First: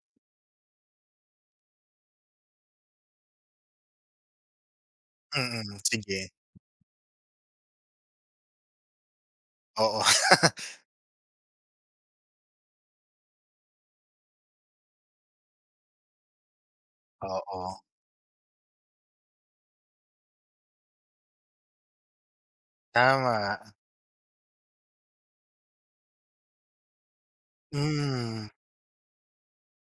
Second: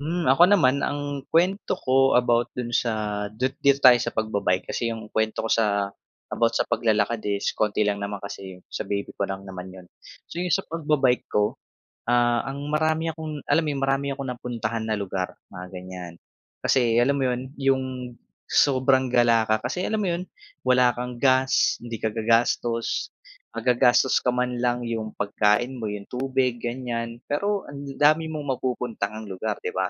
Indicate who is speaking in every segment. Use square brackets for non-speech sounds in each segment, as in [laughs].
Speaker 1: Mm, ako naman ang kuwento ko about dun sa dut dito tayo sa pagba-bike kasi 'yong kuwento ko
Speaker 2: Mm,
Speaker 1: sa
Speaker 2: sige.
Speaker 1: about sa paglalakad is konti lang naman kasi sa baby ko lang naman 'yon
Speaker 2: Oo.
Speaker 1: so yung
Speaker 2: [laughs]
Speaker 1: sa pagba-bike ko ah, ang marami akong alam mo yun marami akong napuntahan na lugar mga ganyan, kasi alam mo yun
Speaker 2: Oo.
Speaker 1: yung sobrang gala ka kasi alam mo 'yon wala kang gas hindi ka gagastos
Speaker 2: Tama.
Speaker 1: maggagastos ka man lang yung pagkain mo 'yong tubig ganyan pero ang dami mong
Speaker 2: Mm.
Speaker 1: mapupuntahang ng lugar 'di ba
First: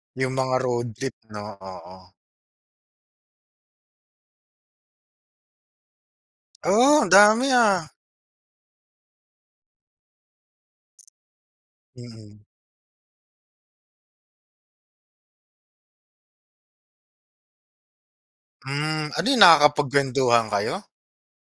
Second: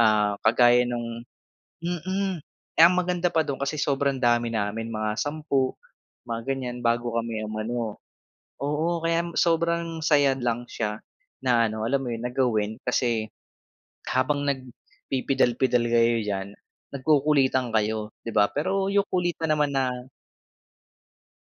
Speaker 1: ah
Speaker 2: Yung mga
Speaker 1: kagaya
Speaker 2: road trip
Speaker 1: nung,
Speaker 2: 'no, oo.
Speaker 1: mm, eh, ang maganda pa do'n kasi sobrang dami namin mga sampu, mga ganyan
Speaker 2: Oh, ang
Speaker 1: bago kami
Speaker 2: dami ah.
Speaker 1: umano oo kaya sobrang saya lang siya na ano alam mo yun na
Speaker 2: Mm.
Speaker 1: gawin kasi habang nagpipidal pidal kayo diyan nagkukulitan kayo di ba, pero
Speaker 2: Mm,
Speaker 1: yung
Speaker 2: ano yun
Speaker 1: kulitan naman na.
Speaker 2: nakakapagkwentuhan kayo?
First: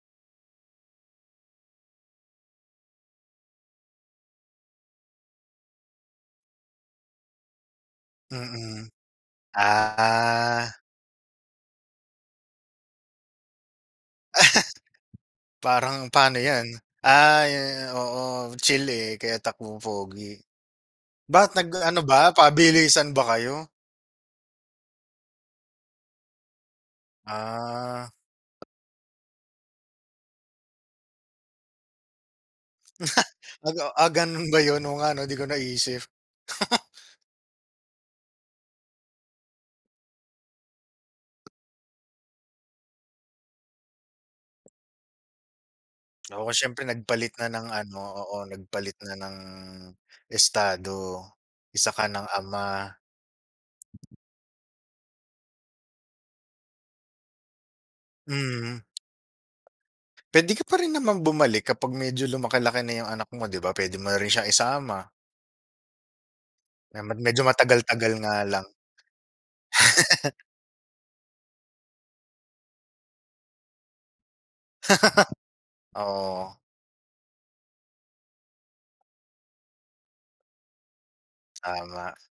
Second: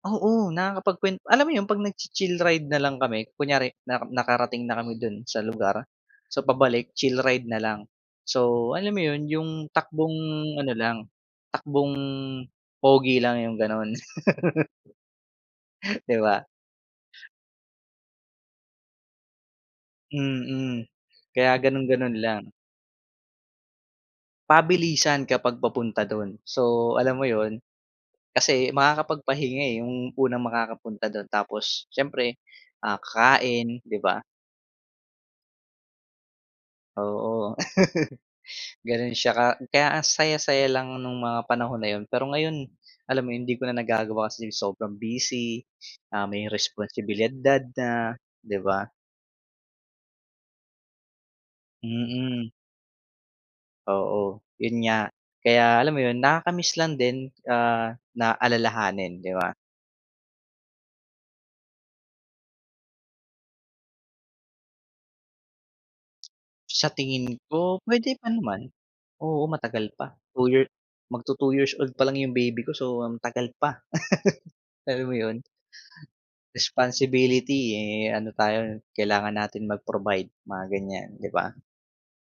Speaker 1: Oo, nakakapagkwen alam mo 'yon 'pag nag-chi-chill ride na lang kami kunyari na nakarating na kami dun sa lugar, so pabalik chill ride na lang so
Speaker 2: Mm,
Speaker 1: alam mo yun yung takbong
Speaker 2: ah.
Speaker 1: ano
Speaker 2: [laughs]
Speaker 1: lang, takbong pogi lang 'yong gano'n. [laughs]
Speaker 2: Parang
Speaker 1: Di
Speaker 2: paano
Speaker 1: ba?
Speaker 2: yan ay oo, chili eh, kaya takbong pogi.
Speaker 1: Mm, kaya
Speaker 2: Ba't nag-ano
Speaker 1: ganon-ganon
Speaker 2: ba
Speaker 1: lang.
Speaker 2: pabilisan ba kayo?
Speaker 1: Pabilisan kapag papunta dun so alam mo yun,
Speaker 2: Ah.
Speaker 1: kasi makakapagpahinga eh, yung unang makakapunta dun tapos siyempre ah
Speaker 2: Ah,
Speaker 1: kakain di
Speaker 2: [laughs] ah
Speaker 1: ba?
Speaker 2: ganun ba yun oo nga 'no, di ko naisip. [laughs]
Speaker 1: Oo, [laughs] ganun siya ka kaya ang saya saya lang nung mga panahon na yun pero ngayon alam mo yun hindi ko na nagagawa kasi sobrang busy ah
Speaker 2: Oo,
Speaker 1: may
Speaker 2: siyempre
Speaker 1: responsibilidad
Speaker 2: nagpalit na ng ano
Speaker 1: na
Speaker 2: oo
Speaker 1: di ba?
Speaker 2: nagpalit na ng estado, isa ka ng
Speaker 1: Mm.
Speaker 2: ama.
Speaker 1: Oo, yun nga kaya alam mo yun nakaka-miss lang din ah na
Speaker 2: Mhm.
Speaker 1: alalahanin, di ba?
Speaker 2: Pwede ka pa rin naman bumalik kapag medyo lumaki-laki na yung anak mo di ba pwede mo na rin siya isama.
Speaker 1: Sa
Speaker 2: Na mad
Speaker 1: tingin
Speaker 2: medyo matagal
Speaker 1: ko
Speaker 2: tagal
Speaker 1: pwede pa
Speaker 2: nga lang.
Speaker 1: naman,
Speaker 2: [laughs]
Speaker 1: oo, matagal pa, 2 years mag-tu-2 years old palang yung baby ko so ang tagal pa, [laughs] alam mo yun?
Speaker 2: [laughs] Oo.
Speaker 1: Responsibility eh, ano tayo kailangan natin mag-provide mga ganyan, di ba?
Speaker 2: Tama.